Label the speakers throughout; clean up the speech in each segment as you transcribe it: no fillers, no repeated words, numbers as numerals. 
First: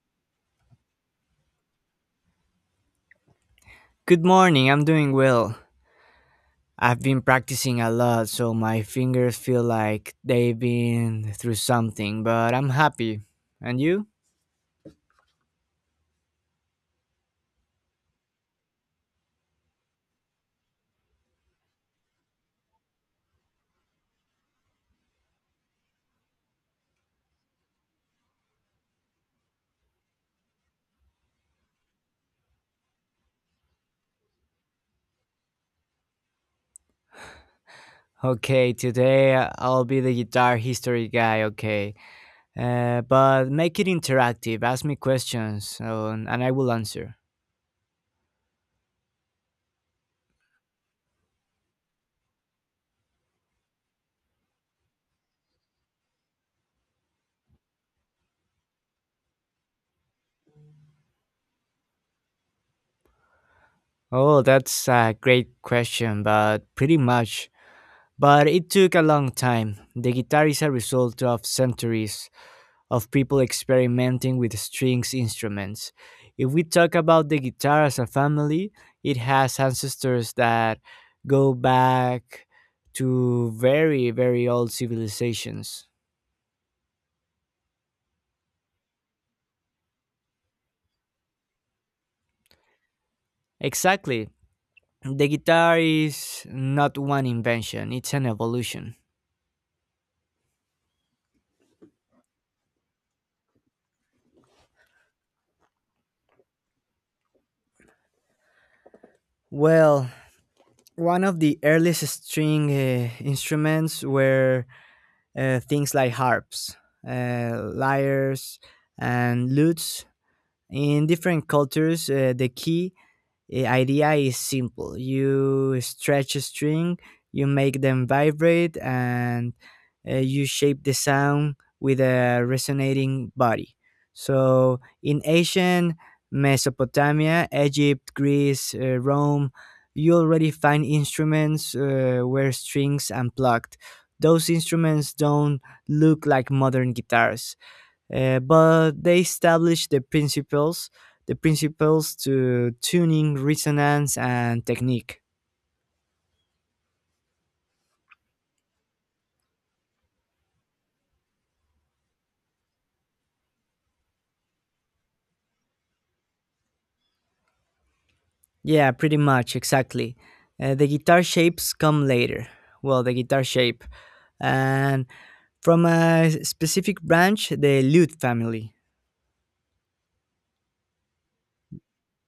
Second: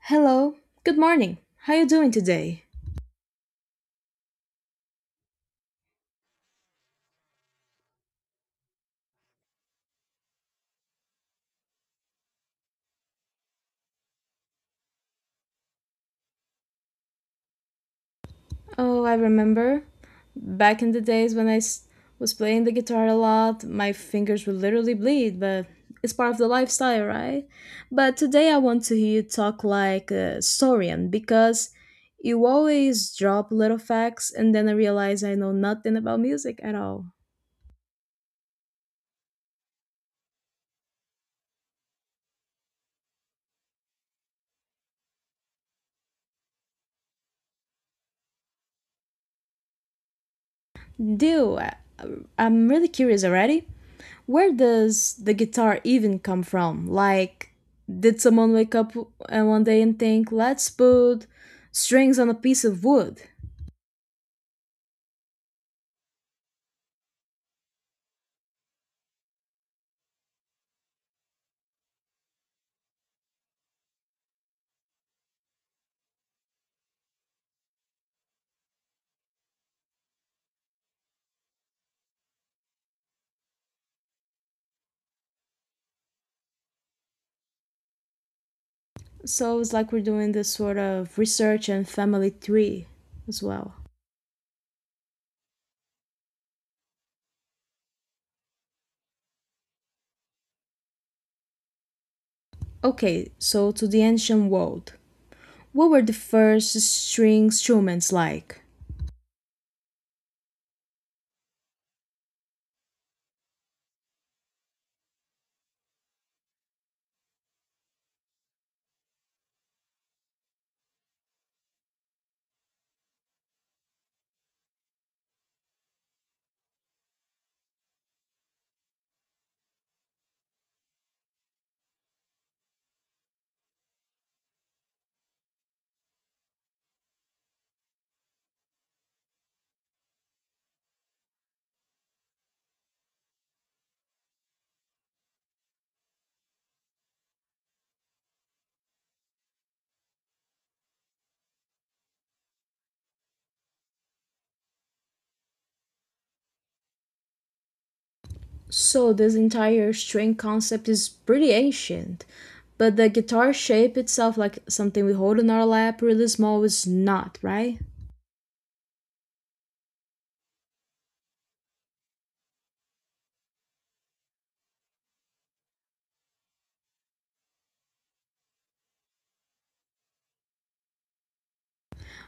Speaker 1: Hello. Good morning. How you doing today?
Speaker 2: Good morning, I'm doing well. I've been practicing a lot, so my fingers feel like they've been through something, but I'm happy. And you?
Speaker 1: Oh, I remember. Back in the days when was playing the guitar a lot, my fingers would literally bleed, but it's part of the lifestyle, right? But today I want to hear you talk like a historian because you always drop little facts and then I realize I know nothing about music at all.
Speaker 2: Okay, today I'll be the guitar history guy, okay. But make it interactive, ask me questions, and I will answer.
Speaker 1: Do I'm really curious already. Where does the guitar even come from? Like, did someone wake up one day and think, let's put strings on a piece of wood?
Speaker 2: Oh, that's a great question, but pretty much. But it took a long time. The guitar is a result of centuries of people experimenting with strings instruments. If we talk about the guitar as a family, it has ancestors that go back to very, very old civilizations.
Speaker 1: So it's like we're doing this sort of research and family tree as well.
Speaker 2: Exactly. The guitar is not one invention, it's an evolution.
Speaker 1: Okay, so to the ancient world. What were the first string instruments like?
Speaker 2: Well, one of the earliest string instruments were things like harps, lyres, and lutes. In different cultures, the key idea is simple. You stretch a string, you make them vibrate, and you shape the sound with a resonating body. So, in ancient Mesopotamia, Egypt, Greece, Rome, you already find instruments where strings unplugged. Those instruments don't look like modern guitars, but they established the principles to tuning resonance and technique.
Speaker 1: So this entire string concept is pretty ancient, but the guitar shape itself, like something we hold in our lap, really small, is not, right?
Speaker 2: Yeah, pretty much exactly. The guitar shapes come later. Well, the guitar shape and from a specific branch, the lute family.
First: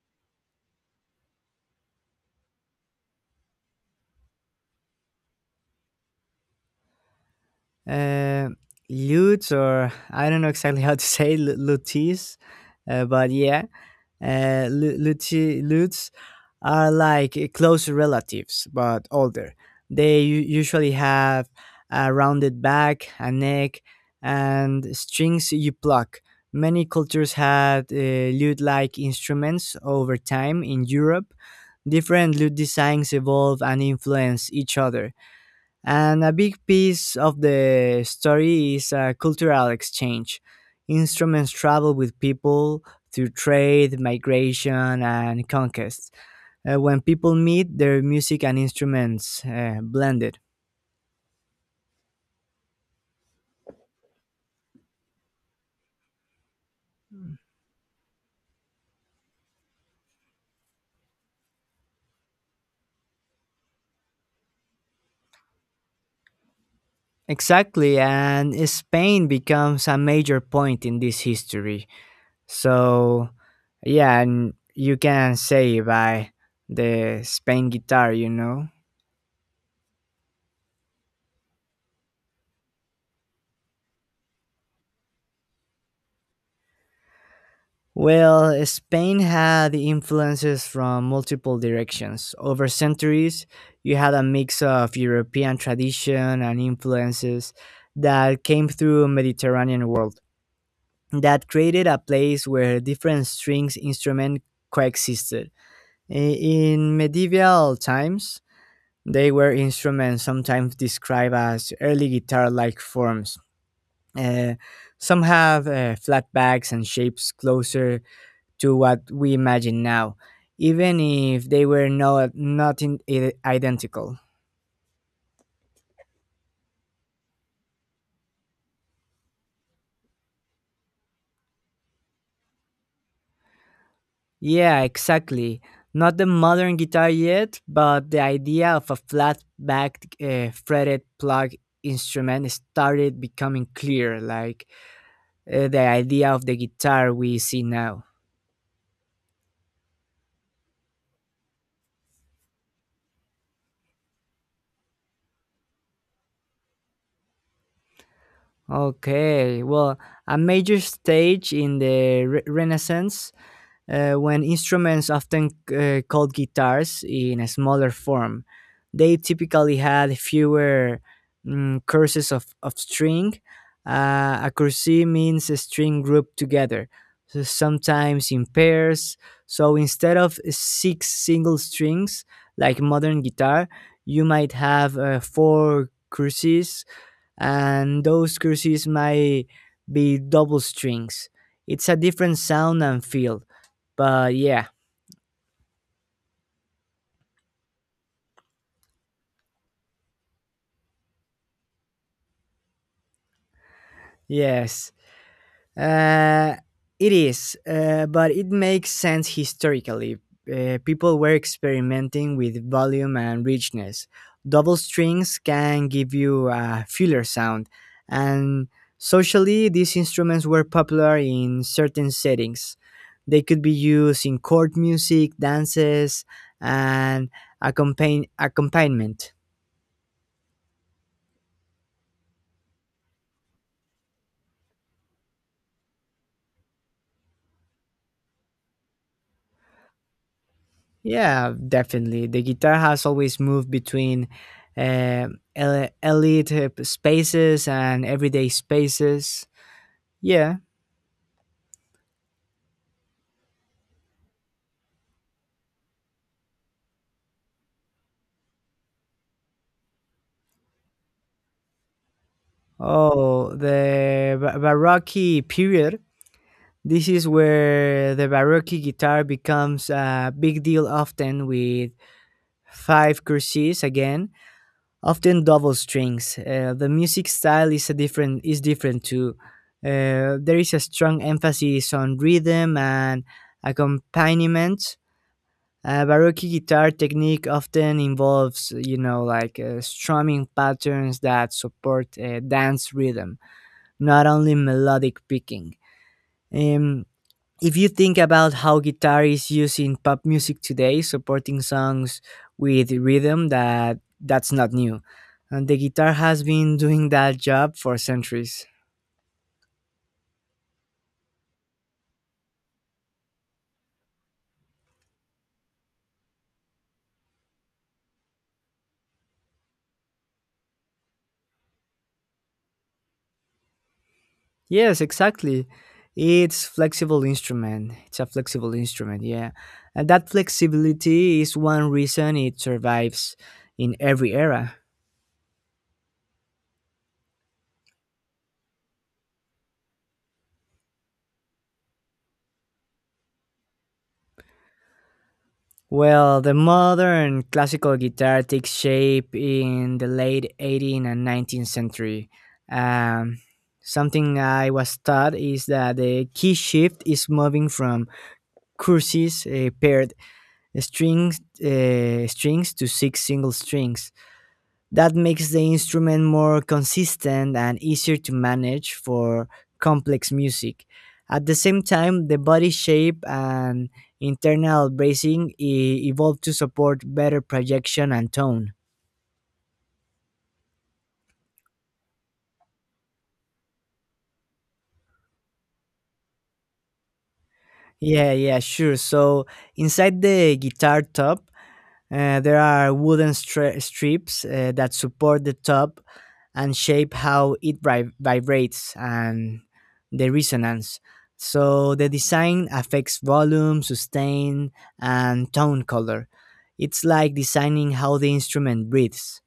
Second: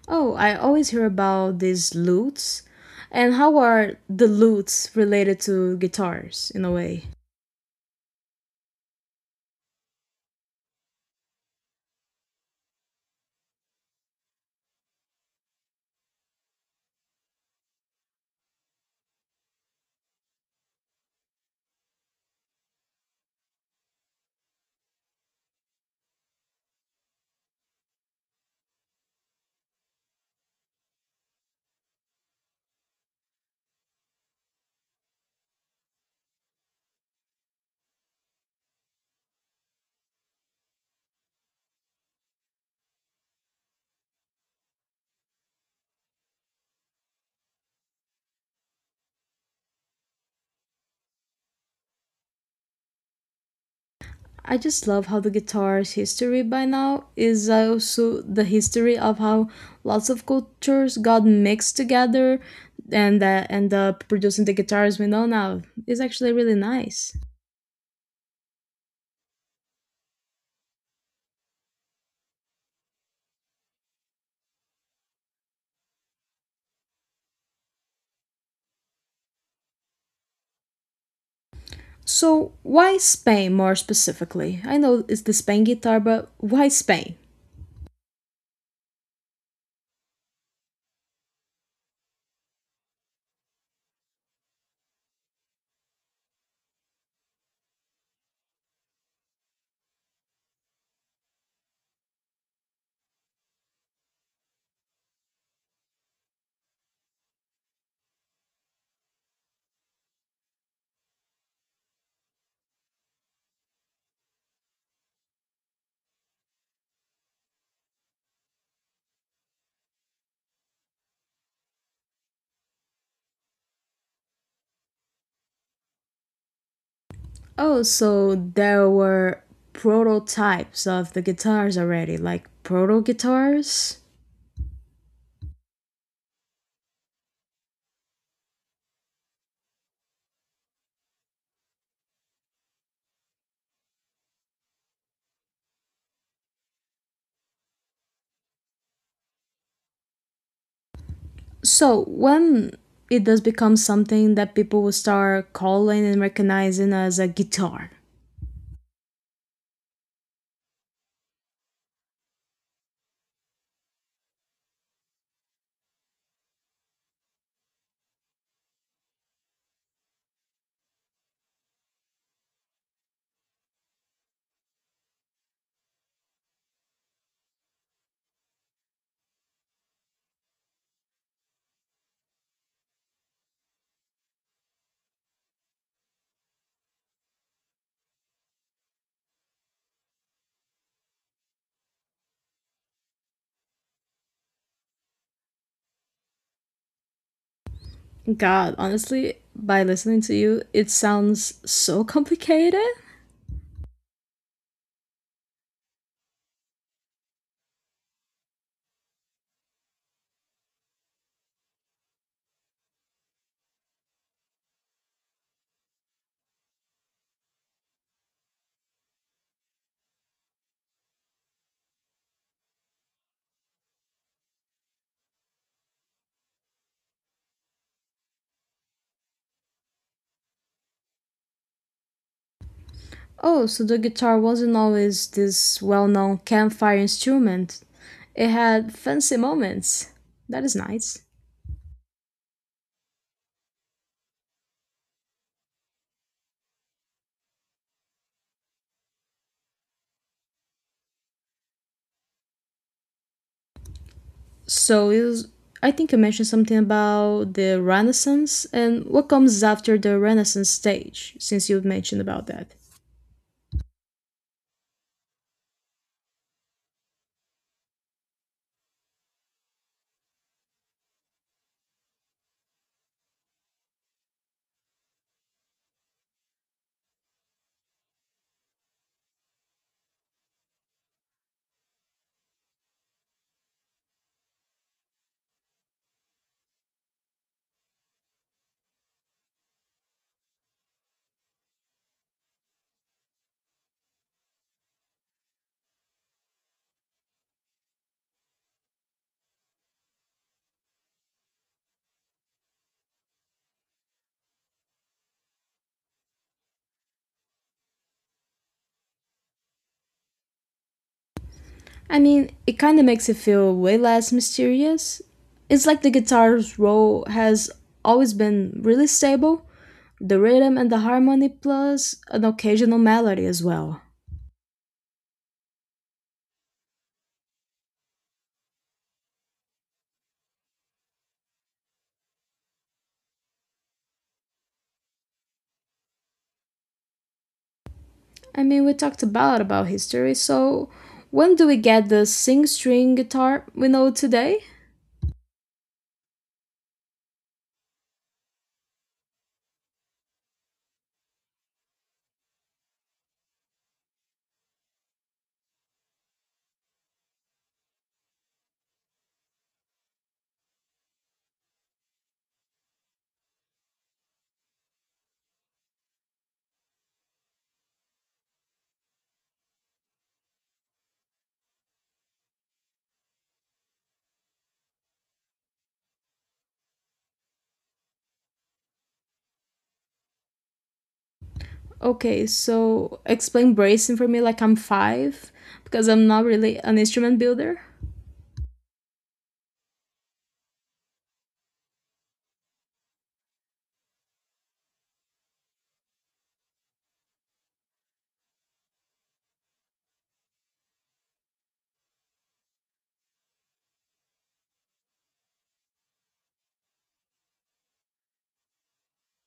Speaker 1: Oh, I always hear about these lutes. And how are the lutes related to guitars in a way?
Speaker 2: Uh, lutes or I don't know exactly how to say lutees, but yeah, lutes are like close relatives but older. They usually have a rounded back, a neck, and strings you pluck. Many cultures had lute like instruments over time in Europe. Different lute designs evolve and influence each other. And a big piece of the story is a cultural exchange. Instruments travel with people through trade, migration, and conquest. When people meet, their music and instruments blended.
Speaker 1: I just love how the guitar's history by now is also the history of how lots of cultures got mixed together and end up producing the guitars we know now. It's actually really nice.
Speaker 2: Exactly, and Spain becomes a major point in this history. So, yeah, and you can say by the Spain guitar, you know.
Speaker 1: So, why Spain more specifically? I know it's the Spain guitar, but why Spain?
Speaker 2: Well, Spain had influences from multiple directions. Over centuries, you had a mix of European tradition and influences that came through Mediterranean world, that created a place where different strings instruments coexisted. In medieval times, they were instruments sometimes described as early guitar like forms. Uh, some have flat backs and shapes closer to what we imagine now, even if they were not in, identical.
Speaker 1: Oh, so there were prototypes of the guitars already, like proto guitars.
Speaker 2: Yeah, exactly. Not the modern guitar yet, but the idea of a flat backed fretted plug instrument started becoming clear, like the idea of the guitar we see now.
Speaker 1: So, when it does become something that people will start calling and recognizing as a guitar.
Speaker 2: Okay, well, a major stage in the Renaissance, when instruments, often called guitars in a smaller form, they typically had fewer, courses of string. A course means a string grouped together, so sometimes in pairs. So instead of six single strings like modern guitar, you might have four courses, and those courses might be double strings. It's a different sound and feel, but yeah,
Speaker 1: God, honestly, by listening to you, it sounds so complicated.
Speaker 2: yes, uh, it is. But it makes sense historically. People were experimenting with volume and richness. Double strings can give you a fuller sound, and socially, these instruments were popular in certain settings. They could be used in court music, dances, and accompaniment.
Speaker 1: Oh, so the guitar wasn't always this well known campfire instrument. It had fancy moments. That is nice.
Speaker 2: Yeah, definitely. The guitar has always moved between uh, elite spaces and everyday spaces. Yeah.
Speaker 1: So it was, I think you mentioned something about the Renaissance and what comes after the Renaissance stage, since you mentioned about that.
Speaker 2: Oh, the Baroque period. This is where the Baroque guitar becomes a big deal, often with five courses again, often double strings. The music style is a different is different too. There is a strong emphasis on rhythm and accompaniment. Baroque guitar technique often involves, you know, like strumming patterns that support dance rhythm, not only melodic picking. Um, if you think about how guitar is used in pop music today, supporting songs with rhythm, that's not new. And the guitar has been doing that job for centuries.
Speaker 1: I mean, it kind of makes it feel way less mysterious. It's like the guitar's role has always been really stable, the rhythm and the harmony, plus an occasional melody as well.
Speaker 2: Yes, exactly. It's flexible instrument. It's a flexible instrument, yeah. And that flexibility is one reason it survives in every era.
Speaker 1: I mean, we talked a lot about history, so when do we get the sing string guitar we know today?
Speaker 2: Well, the modern classical guitar takes shape in the late 18th and 19th century. Um, Something I was taught is that the key shift is moving from courses, paired strings to six single strings. That makes the instrument more consistent and easier to manage for complex music. At the same time, the body shape and internal bracing evolved to support better projection and tone.
Speaker 1: Okay, so explain bracing for me like I'm five, because I'm not really an instrument builder.
Speaker 2: Yeah, yeah, sure. So inside the guitar top, there are wooden stra strips that support the top and shape how it vibrates and the resonance. So the design affects volume, sustain, and tone color. It's like designing how the instrument breathes.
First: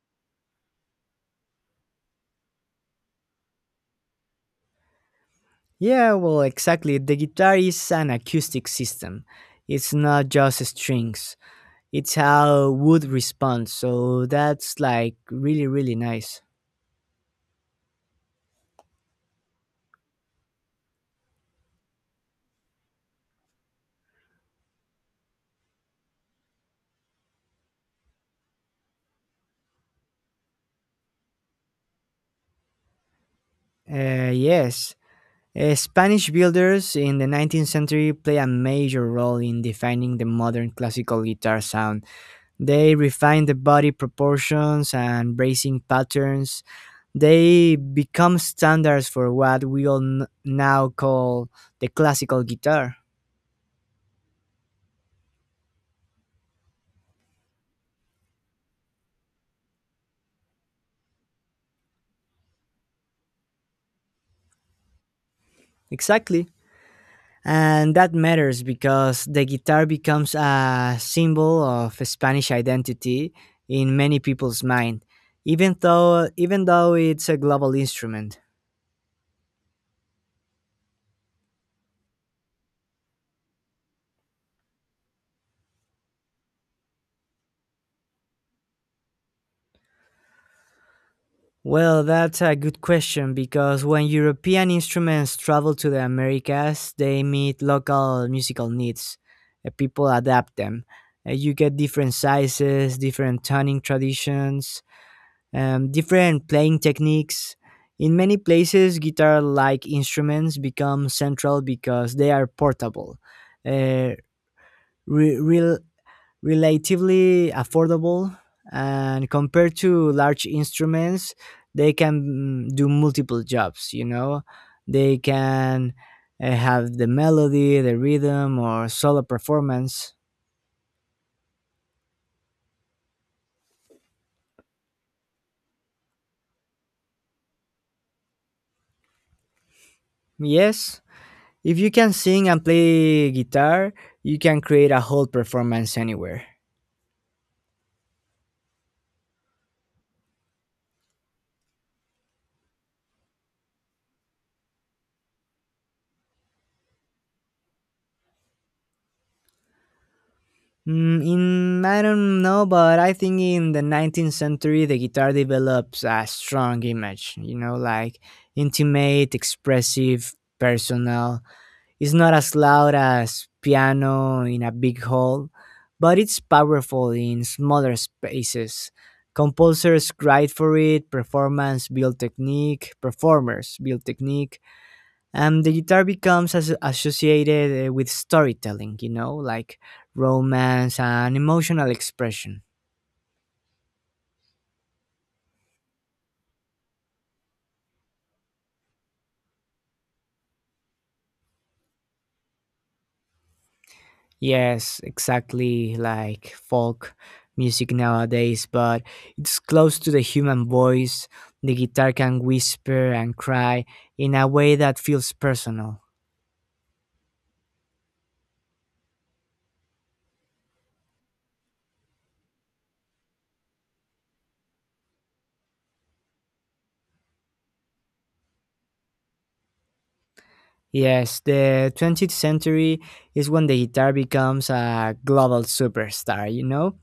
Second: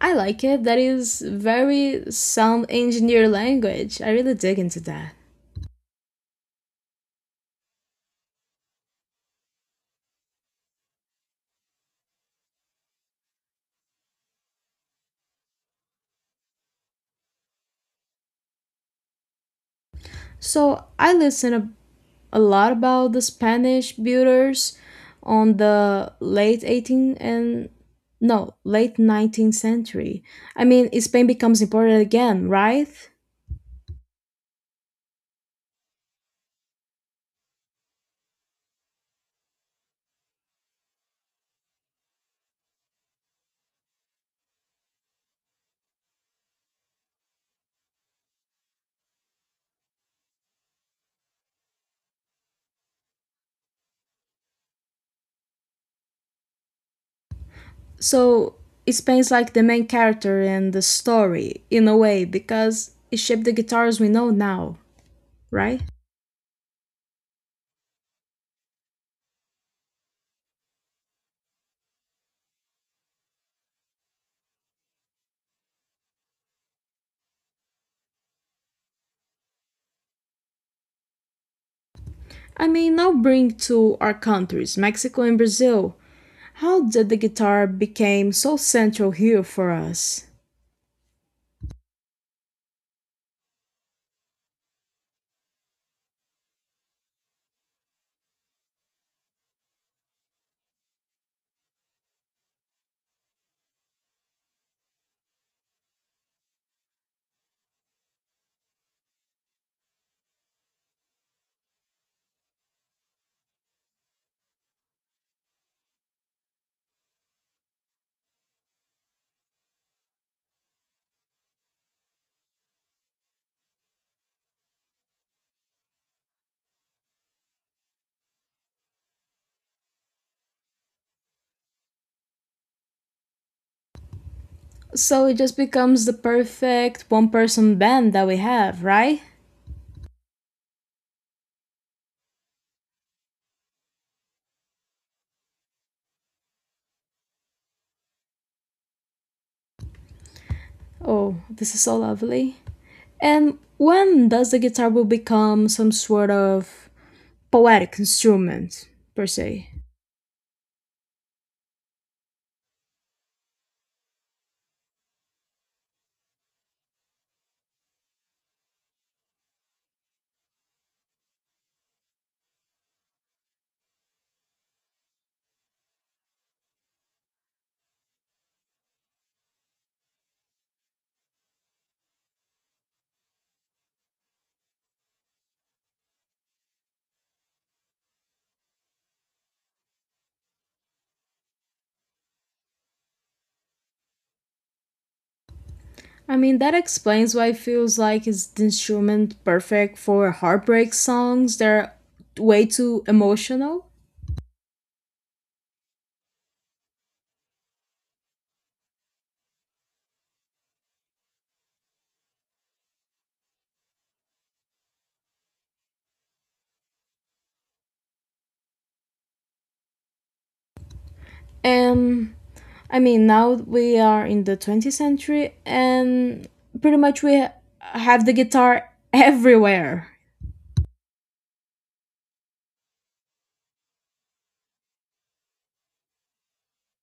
Speaker 1: I like it. That is very sound engineer language. I really dig into that.
Speaker 2: Yeah, well, exactly. The guitar is an acoustic system. It's not just strings. It's how wood responds. So that's like really, really nice.
Speaker 1: So I listen a lot about the Spanish builders on the late 18th and no, late 19th century. I mean, Spain becomes important again, right?
Speaker 2: Uh, yes. Spanish builders in the 19th century play a major role in defining the modern classical guitar sound. They refine the body proportions and bracing patterns. They become standards for what we all now call the classical guitar.
Speaker 1: So, Spain's like the main character in the story, in a way, because it shaped the guitars we know now, right?
Speaker 2: Exactly. And that matters because the guitar becomes a symbol of Spanish identity in many people's mind, even though it's a global instrument.
Speaker 1: I mean, now bring to our countries, Mexico and Brazil. How did the guitar became so central here for us?
Speaker 2: Well, that's a good question because when European instruments travel to the Americas, they meet local musical needs. People adapt them. You get different sizes, different tuning traditions, different playing techniques. In many places, guitar like instruments become central because they are portable. Uh, re- Relatively affordable and compared to large instruments, they can, do multiple jobs, you know, they can have the melody, the rhythm, or solo performance.
Speaker 1: So it just becomes the perfect one person band that we have, right?
Speaker 2: Yes, if you can sing and play guitar, you can create a whole performance anywhere.
Speaker 1: Oh, this is so lovely. And when does the guitar will become some sort of poetic instrument per se?
Speaker 2: Mm, in I don't know, but I think in the 19th century the guitar develops a strong image. You know, like intimate, expressive, personal. It's not as loud as piano in a big hall, but it's powerful in smaller spaces. Composers cried for it. Performance build technique. Performers build technique, and the guitar becomes associated with storytelling, you know, like romance and emotional expression.
Speaker 1: I mean that explains why it feels like it's the instrument perfect for heartbreak songs. They're way too emotional.
Speaker 2: Yes, exactly, like folk music nowadays, but it's close to the human voice. The guitar can whisper and cry in a way that feels personal.
Speaker 1: And I mean now we are in the 20th century and pretty much have the guitar everywhere.
Speaker 2: Yes, the 20th century is when the guitar becomes a global superstar, you know,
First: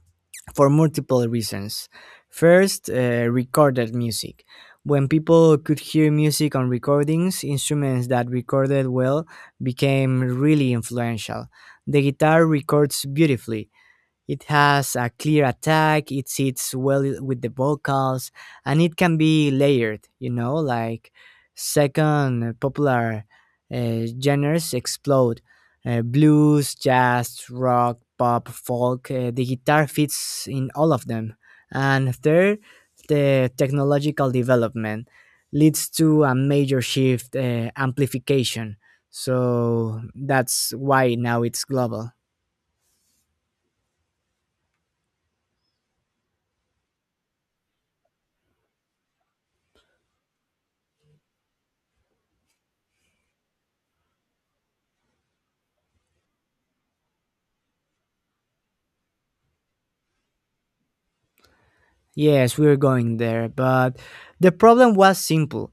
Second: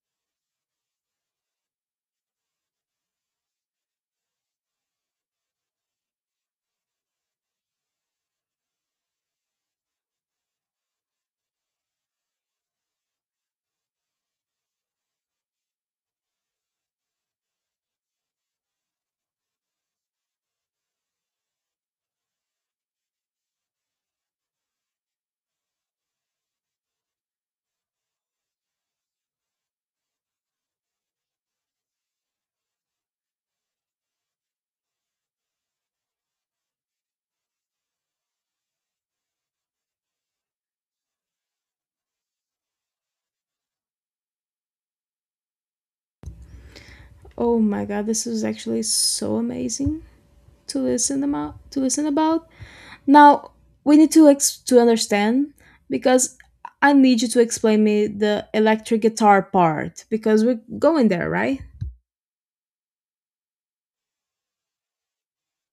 Speaker 2: for multiple reasons. First, recorded music. When people could hear music on recordings, instruments that recorded well became really influential. The guitar records beautifully, it has a clear attack, it sits well with the vocals, and it can be layered, you know. Like second, popular genres explode: blues, jazz, rock, pop, folk. The guitar fits in all of them. And third, the technological development leads to a major shift, amplification. So that's why now it's global.
Speaker 1: Oh my god, this is actually so amazing to listen about. To listen about. Now we need to understand because I need you to explain me the electric guitar part because we're going there, right?
Speaker 2: Yes, we were going there, but the problem was simple.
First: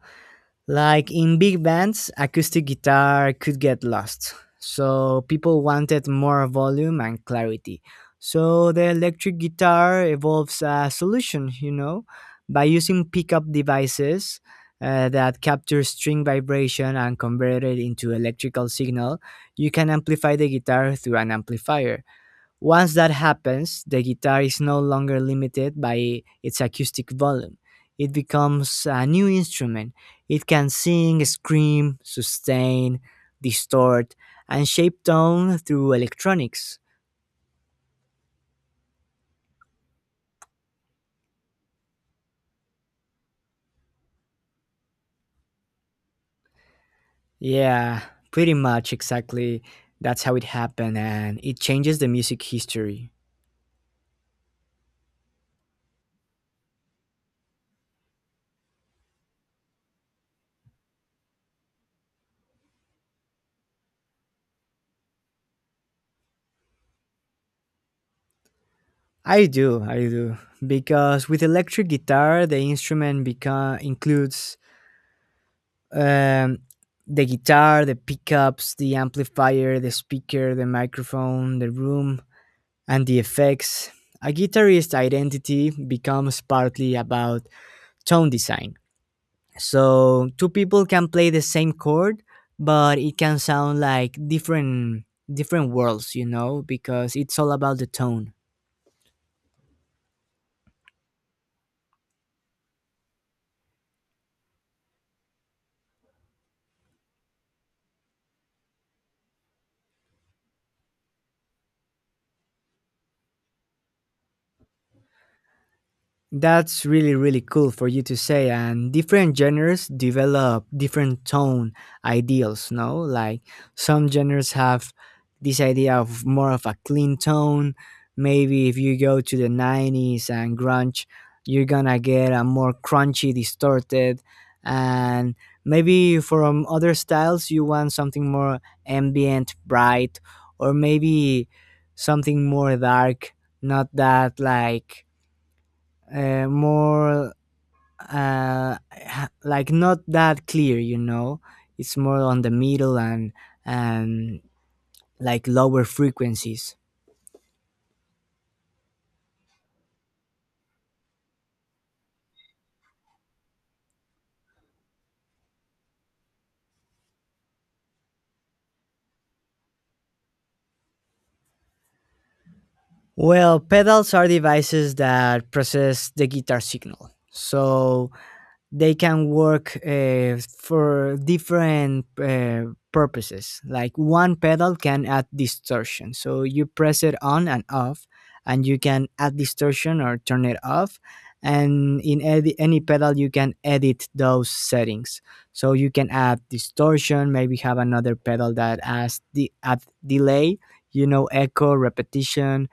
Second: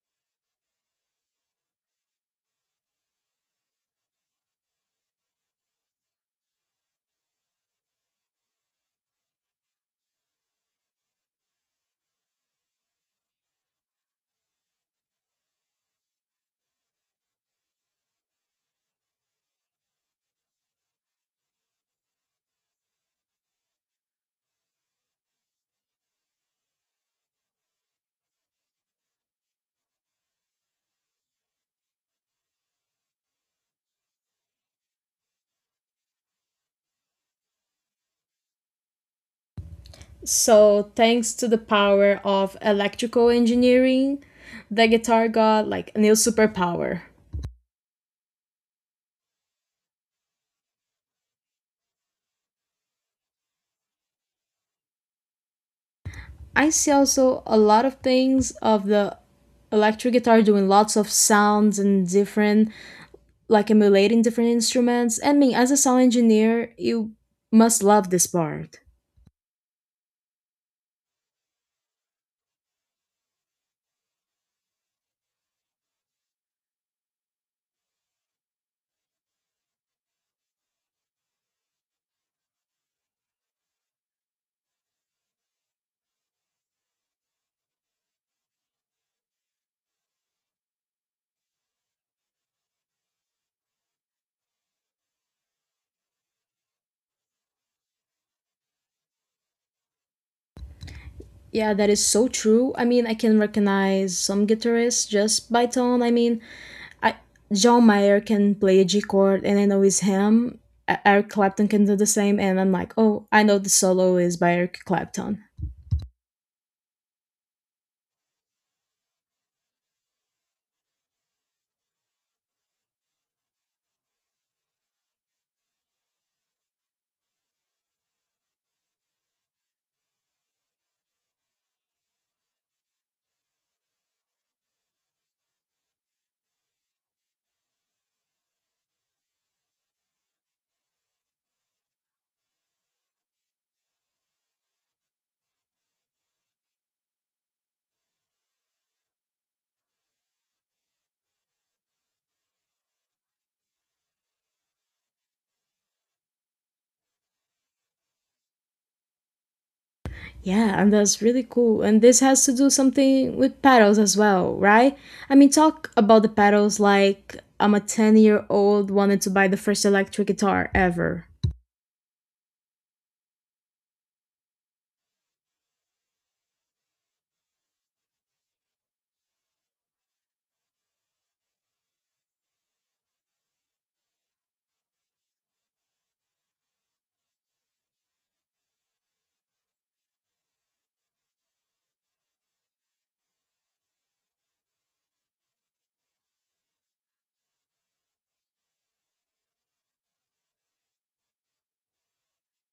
Speaker 2: Like in big bands, acoustic guitar could get lost. So people wanted more volume and clarity. So the electric guitar evolves a solution, you know, by using pickup devices that capture string vibration and convert it into electrical signal. You can amplify the guitar through an amplifier. Once that happens, the guitar is no longer limited by its acoustic volume. It becomes a new instrument. It can sing, scream, sustain, distort, and shape tone through electronics.
Speaker 1: So thanks to the power of electrical engineering, the guitar got like a new superpower.
Speaker 2: Yeah, pretty much exactly. That's how it happened, and it changes the music history.
Speaker 1: I see also a lot of things of the electric guitar doing lots of sounds and different like emulating different instruments. And me, as a sound engineer, you must love this part.
Speaker 2: I do, I do. Because with electric guitar, the instrument become includes um, the guitar, the pickups, the amplifier, the speaker, the microphone, the room, and the effects. A guitarist's identity becomes partly about tone design. So, two people can play the same chord, but it can sound like different worlds, you know, because it's all about the tone.
Speaker 1: Yeah, that is so true. I mean, I can recognize some guitarists just by tone. I mean, I, John Mayer can play a G chord and I know it's him. Eric Clapton can do the same, and I'm like, oh, I know the solo is by Eric Clapton.
Speaker 2: That's really really cool for you to say, and different genres develop different tone ideals, no? Like some genres have this idea of more of a clean tone. Maybe if you go to the 90s and grunge, you're going to get a more crunchy, distorted, and maybe from other styles you want something more ambient, bright, or maybe something more dark, not that like, uh, more like not that clear, you know, it's more on the middle and and like lower frequencies.
Speaker 1: Yeah, and that's really cool. And this has to do something with pedals as well, right? I mean, talk about the pedals. Like I'm a 10-year-old wanted to buy the first electric guitar ever.
Speaker 2: Well, pedals are devices that process the guitar signal, so they can work for different purposes. Like one pedal can add distortion. So you press it on and off, and you can add distortion or turn it off. And in any pedal, you can edit those settings. So you can add distortion, maybe have another pedal that adds the add delay, you know, echo, repetition,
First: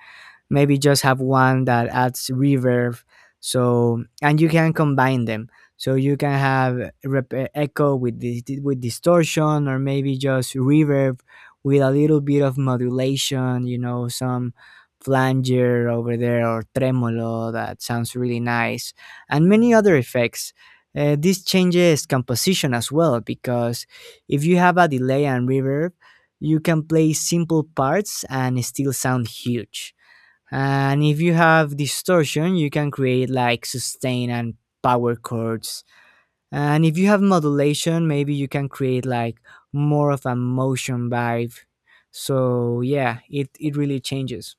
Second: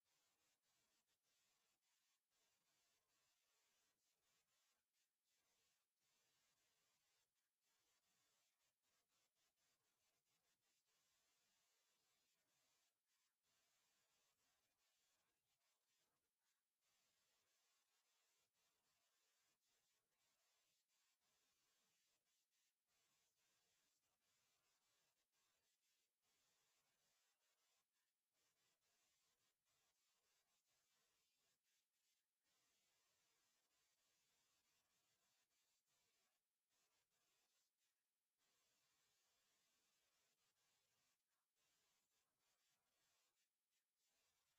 Speaker 2: maybe just have one that adds reverb so and you can combine them so you can have echo with distortion or maybe just reverb with a little bit of modulation, you know, some flanger over there or tremolo that sounds really nice and many other effects. This changes composition as well because if you have a delay and reverb you can play simple parts and still sound huge, and if you have distortion, you can create like sustain and power chords. And if you have modulation, maybe you can create like more of a motion vibe. So yeah, it really changes.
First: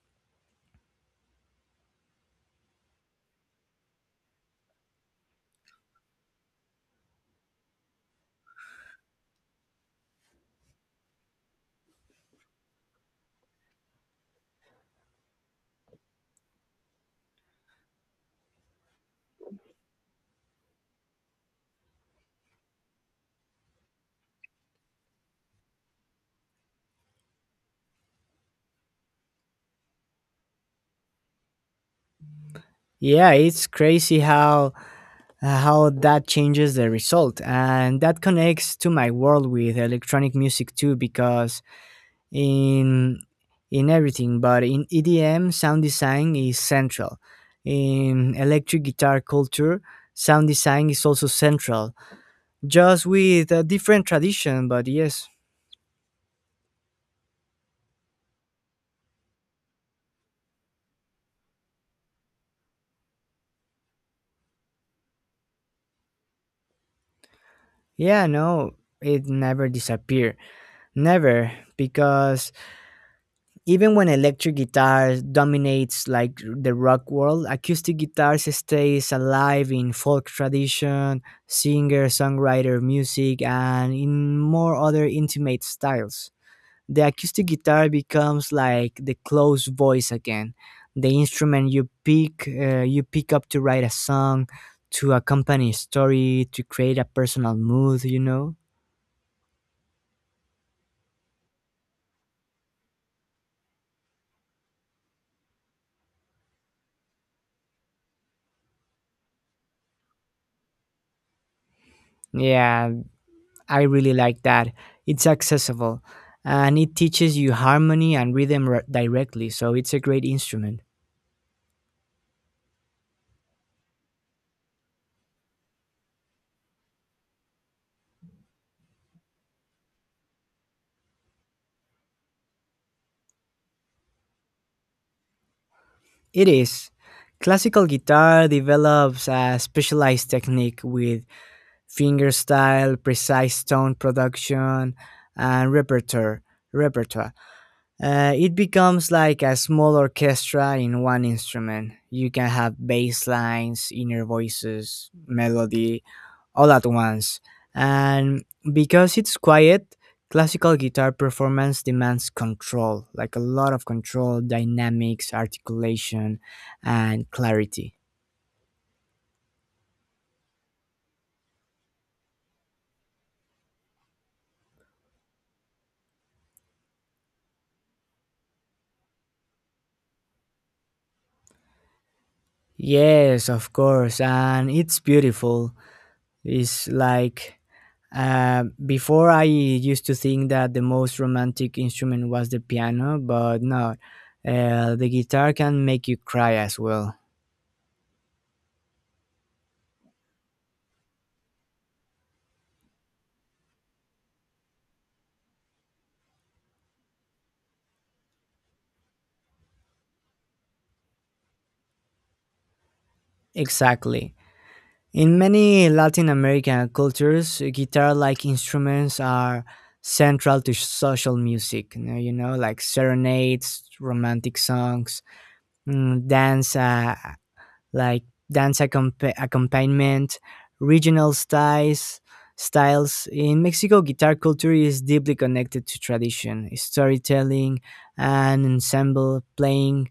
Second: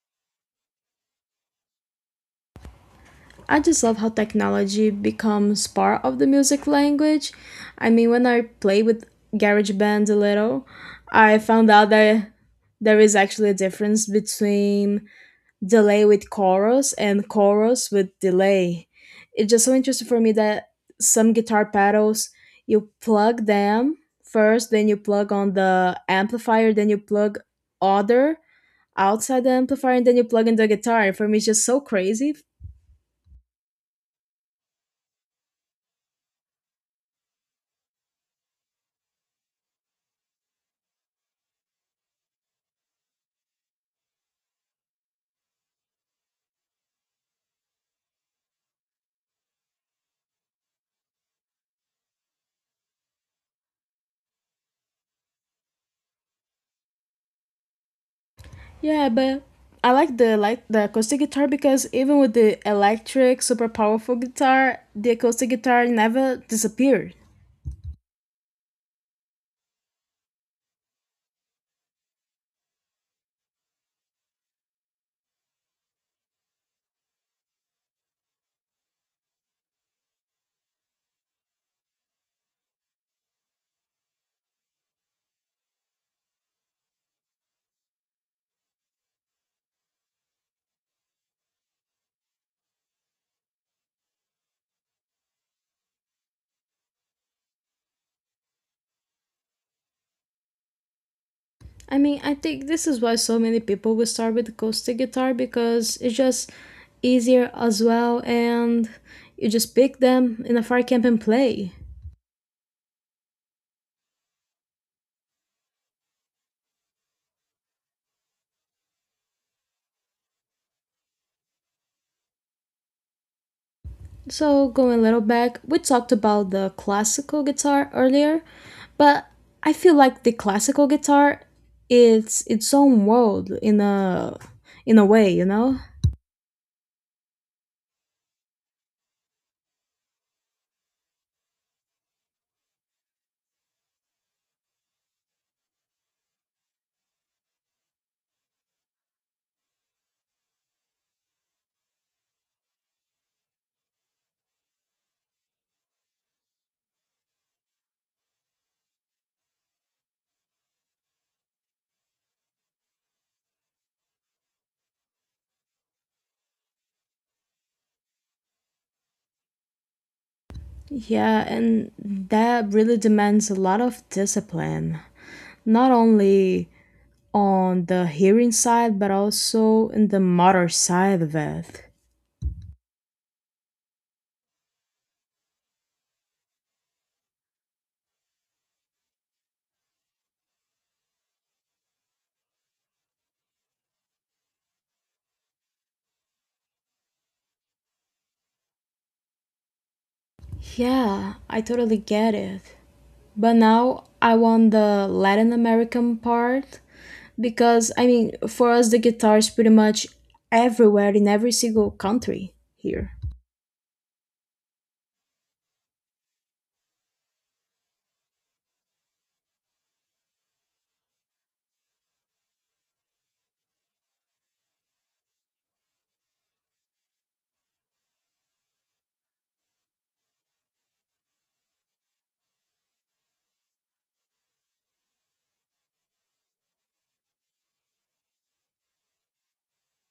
Speaker 1: I just love how technology becomes part of the music language. I mean, when I play with GarageBand a little, I found out that there is actually a difference between delay with chorus and chorus with delay. It's just so interesting for me that some guitar pedals you plug them first, then you plug on the amplifier, then you plug other outside the amplifier, and then you plug in the guitar. For me, it's just so crazy.
Speaker 2: Yeah, it's crazy how that changes the result, and that connects to my world with electronic music too because in in everything, but in EDM, sound design is central. In electric guitar culture, sound design is also central, just with a different tradition. But yes,
Speaker 1: Yeah, but I like the acoustic guitar because even with the electric super powerful guitar, the acoustic guitar never disappeared.
Speaker 2: yeah, no, it never disappear, never, because even when electric guitar dominates like the rock world, acoustic guitars stays alive in folk tradition, singer, songwriter music, and in more other intimate styles. The acoustic guitar becomes like the closed voice again, the instrument you pick up to write a song, to accompany a story, to create a personal mood. You know.
Speaker 1: I mean, I think this is why so many people will start with acoustic guitar because it's just easier as well, and you just pick them in a fire camp and play.
Speaker 2: Yeah, I really like that. It's accessible, and it teaches you harmony and rhythm directly. So it's a great instrument.
Speaker 1: So, going a little back, we talked about the classical guitar earlier, but I feel like the classical guitar it's its own world in a way, you know?
Speaker 2: It is. Classical guitar develops a specialized technique with finger style, precise tone production, and repertoire. Repertoire. It becomes like a small orchestra in one instrument. You can have bass lines, inner voices, melody, all at once. And because it's quiet, classical guitar performance demands control, like a lot of control, dynamics, articulation, and clarity.
Speaker 1: Yeah, and that really demands a lot of discipline. Not only on the hearing side, but also in the motor side of it.
Speaker 2: Yes, of course, and it's beautiful. It's like before I used to think that the most romantic instrument was the piano, but no, the guitar can make you cry as well.
Speaker 1: Yeah, I totally get it. But now I want the Latin American part because I mean, for us, the guitar is pretty much everywhere in every single country here.
Speaker 2: Exactly. In many Latin American cultures, guitar like instruments are central to social music, you know, like serenades, romantic songs, dance like dance accompaniment, regional styles. In Mexico, guitar culture is deeply connected to tradition, storytelling, and ensemble playing.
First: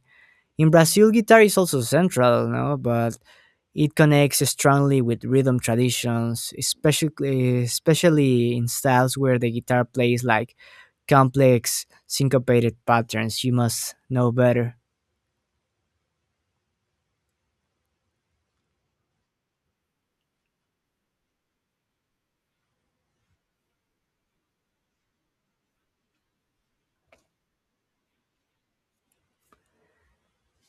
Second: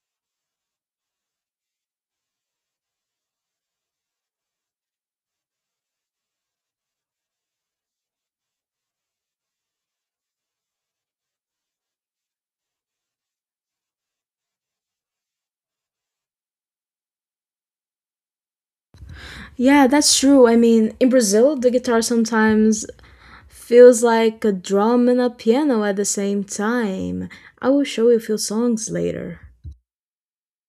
Speaker 2: In Brazil, guitar is also central, no? But it connects strongly with rhythm traditions, especially in styles where the guitar plays like complex syncopated patterns. You must know better.
Speaker 1: Yeah, that's true. I mean, in Brazil, the guitar sometimes feels like a drum and a piano at the same time. I will show you a few songs later.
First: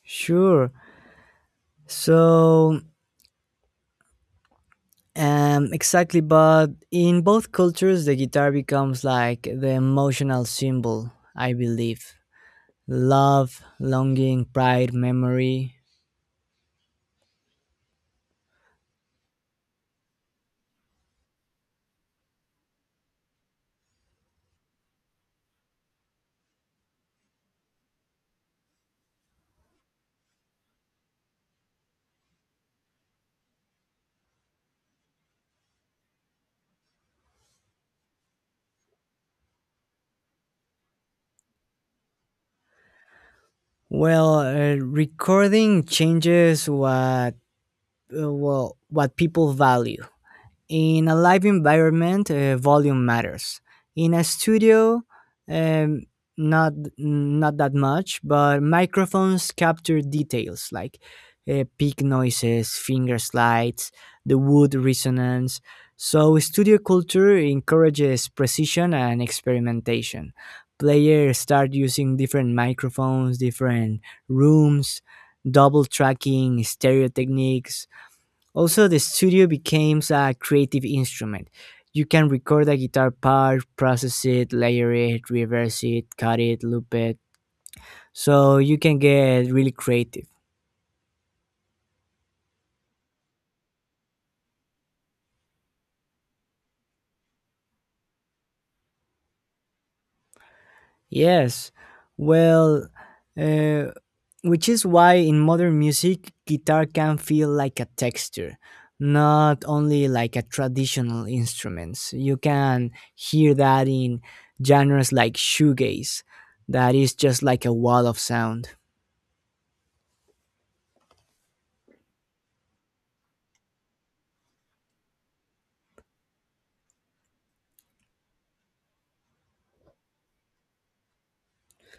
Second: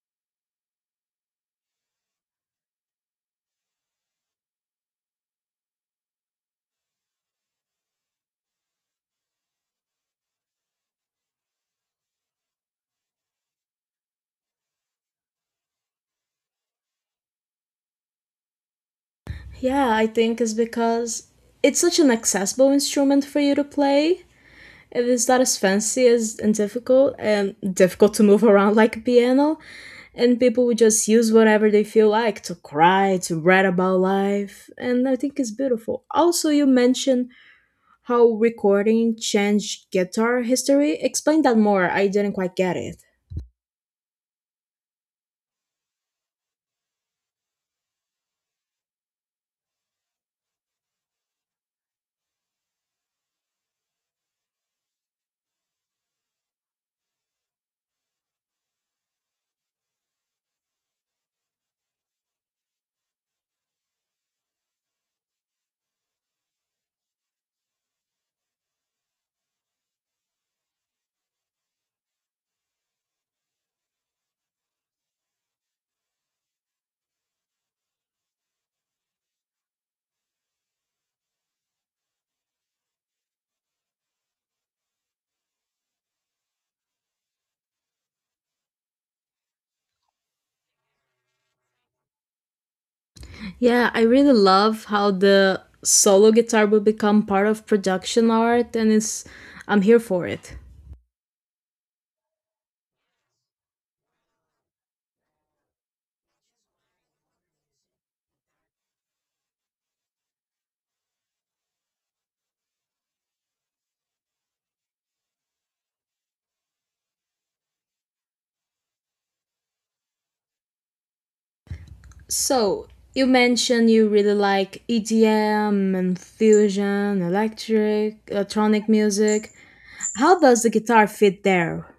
Speaker 2: Sure. So exactly, but in both cultures, the guitar becomes like the emotional symbol, I believe. Love, longing, pride, memory.
Speaker 1: Yeah, I think it's because it's such an accessible instrument for you to play. It is not as fancy as and difficult to move around like a piano. And people would just use whatever they feel like to cry, to write about life. And I think it's beautiful. Also, you mentioned how recording changed guitar history. Explain that more. I didn't quite get it.
Speaker 2: Well, recording changes what people value. In a live environment, volume matters. In a studio, um, not not that much, but microphones capture details like peak noises, finger slides, the wood resonance. So studio culture encourages precision and experimentation. Players start using different microphones, different rooms, double tracking, stereo techniques, also, the studio becomes a creative instrument. You can record a guitar part, process it, layer it, reverse it, cut it, loop it. So you can get really creative.
Speaker 1: Yeah, I really love how the solo guitar will become part of production art and it's I'm here for it.
Speaker 2: Yes. Well, uh, which is why in modern music, guitar can feel like a texture, not only like a traditional instruments. You can hear that in genres like shoegaze, that is just like a wall of sound.
Speaker 1: So, you mentioned you really like EDM and fusion, electric, electronic music. How does the guitar fit there?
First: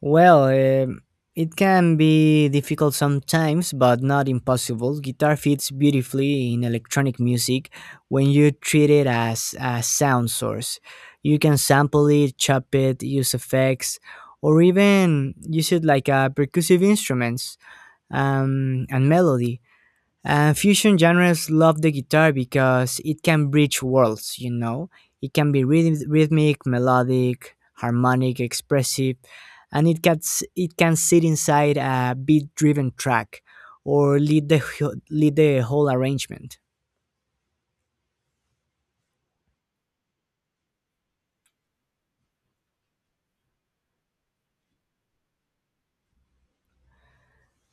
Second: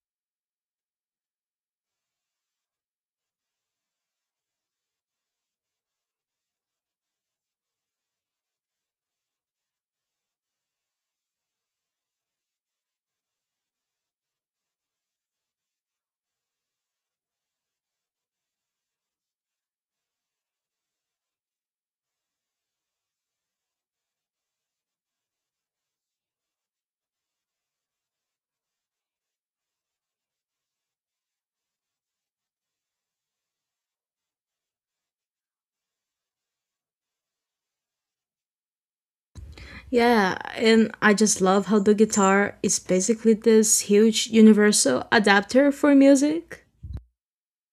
Speaker 2: Well, it can be difficult sometimes, but not impossible. Guitar fits beautifully in electronic music when you treat it as a sound source. You can sample it, chop it, use effects, or even use it like a percussive instruments and melody. And fusion genres love the guitar because it can bridge worlds, you know. It can be rhythmic, melodic, harmonic, expressive, and it can sit inside a beat driven track or lead the whole arrangement.
Speaker 1: Yeah, and I just love how the guitar is basically this huge universal adapter for music.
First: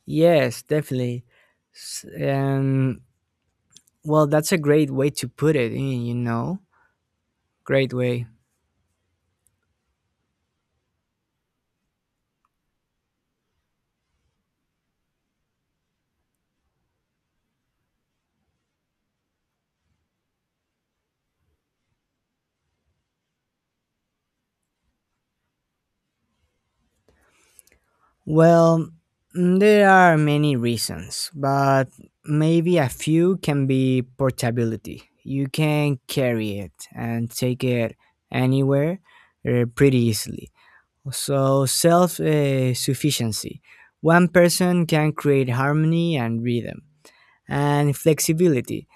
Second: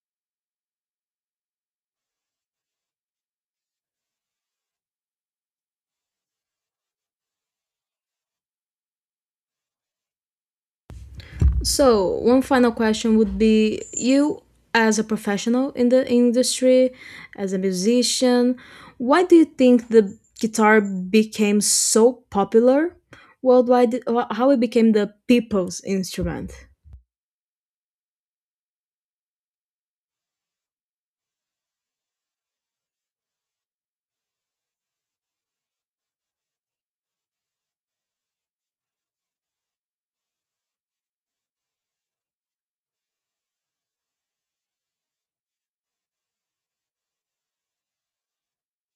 Speaker 2: Yes, definitely. S- Um, well, that's a great way to put it, you know. Great way.
Speaker 1: So, one final question would be you as a professional in the industry, as a musician, why do you think the guitar became so popular worldwide? How it became the people's instrument?
Speaker 2: Well, there are many reasons, but maybe a few can be portability. You can carry it and take it anywhere pretty easily. So, self sufficiency. One person can create harmony and rhythm. And flexibility.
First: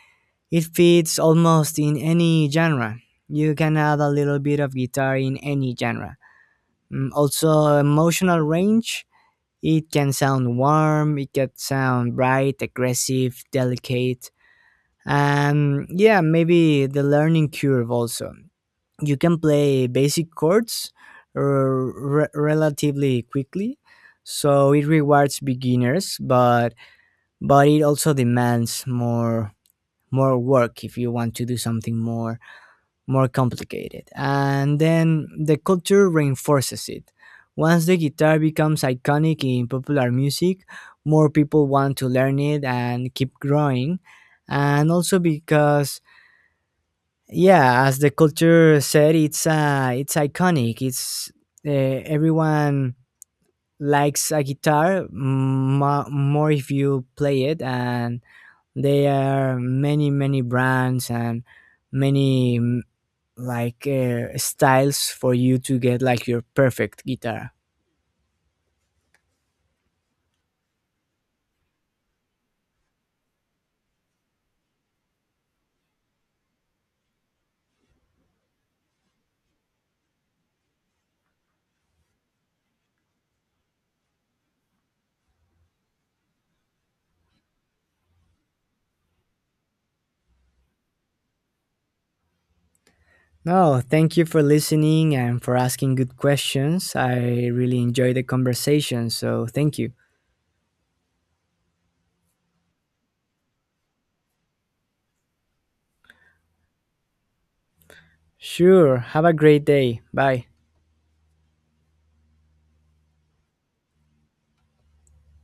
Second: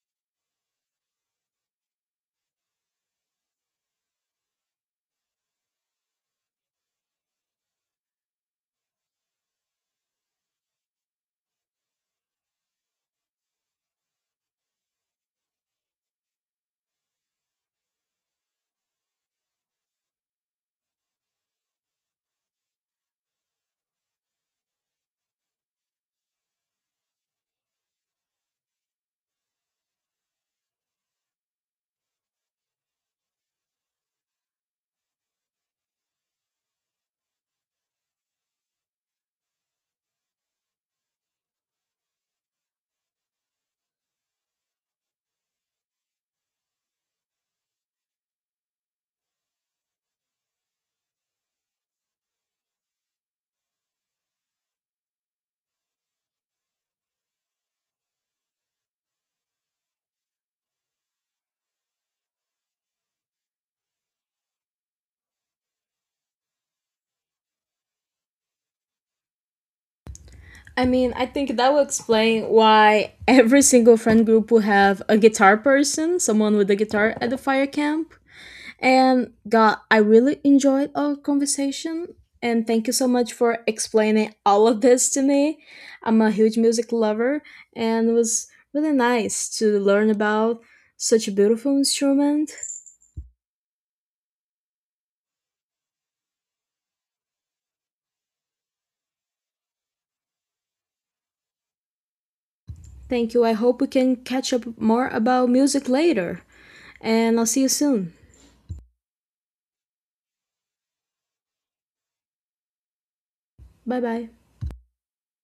Speaker 2: It fits almost in any genre. You can add a little bit of guitar in any genre. Also, emotional range, it can sound warm, it can sound bright, aggressive, delicate, and yeah, maybe the learning curve also. You can play basic chords relatively quickly, so it rewards beginners, but it also demands more work if you want to do something more complicated. And then the culture reinforces it. Once the guitar becomes iconic in popular music, more people want to learn it and keep growing. And also because, yeah, as the culture said, it's iconic. It's everyone likes a guitar, more if you play it, and there are many brands and many like styles for you to get like your perfect guitar.
Speaker 1: I mean, I think that will explain why every single friend group will have a guitar person, someone with a guitar at the fire camp. And God, I really enjoyed our conversation. And thank you so much for explaining all of this to me. I'm a huge music lover, and it was really nice to learn about such a beautiful instrument.
Speaker 2: No, thank you for listening and for asking good questions. I really enjoyed the conversation, so thank you.
Speaker 1: Thank you. I hope we can catch up more about music later. And I'll see you soon.
Speaker 2: Sure, have a great day. Bye.
Speaker 1: Bye bye.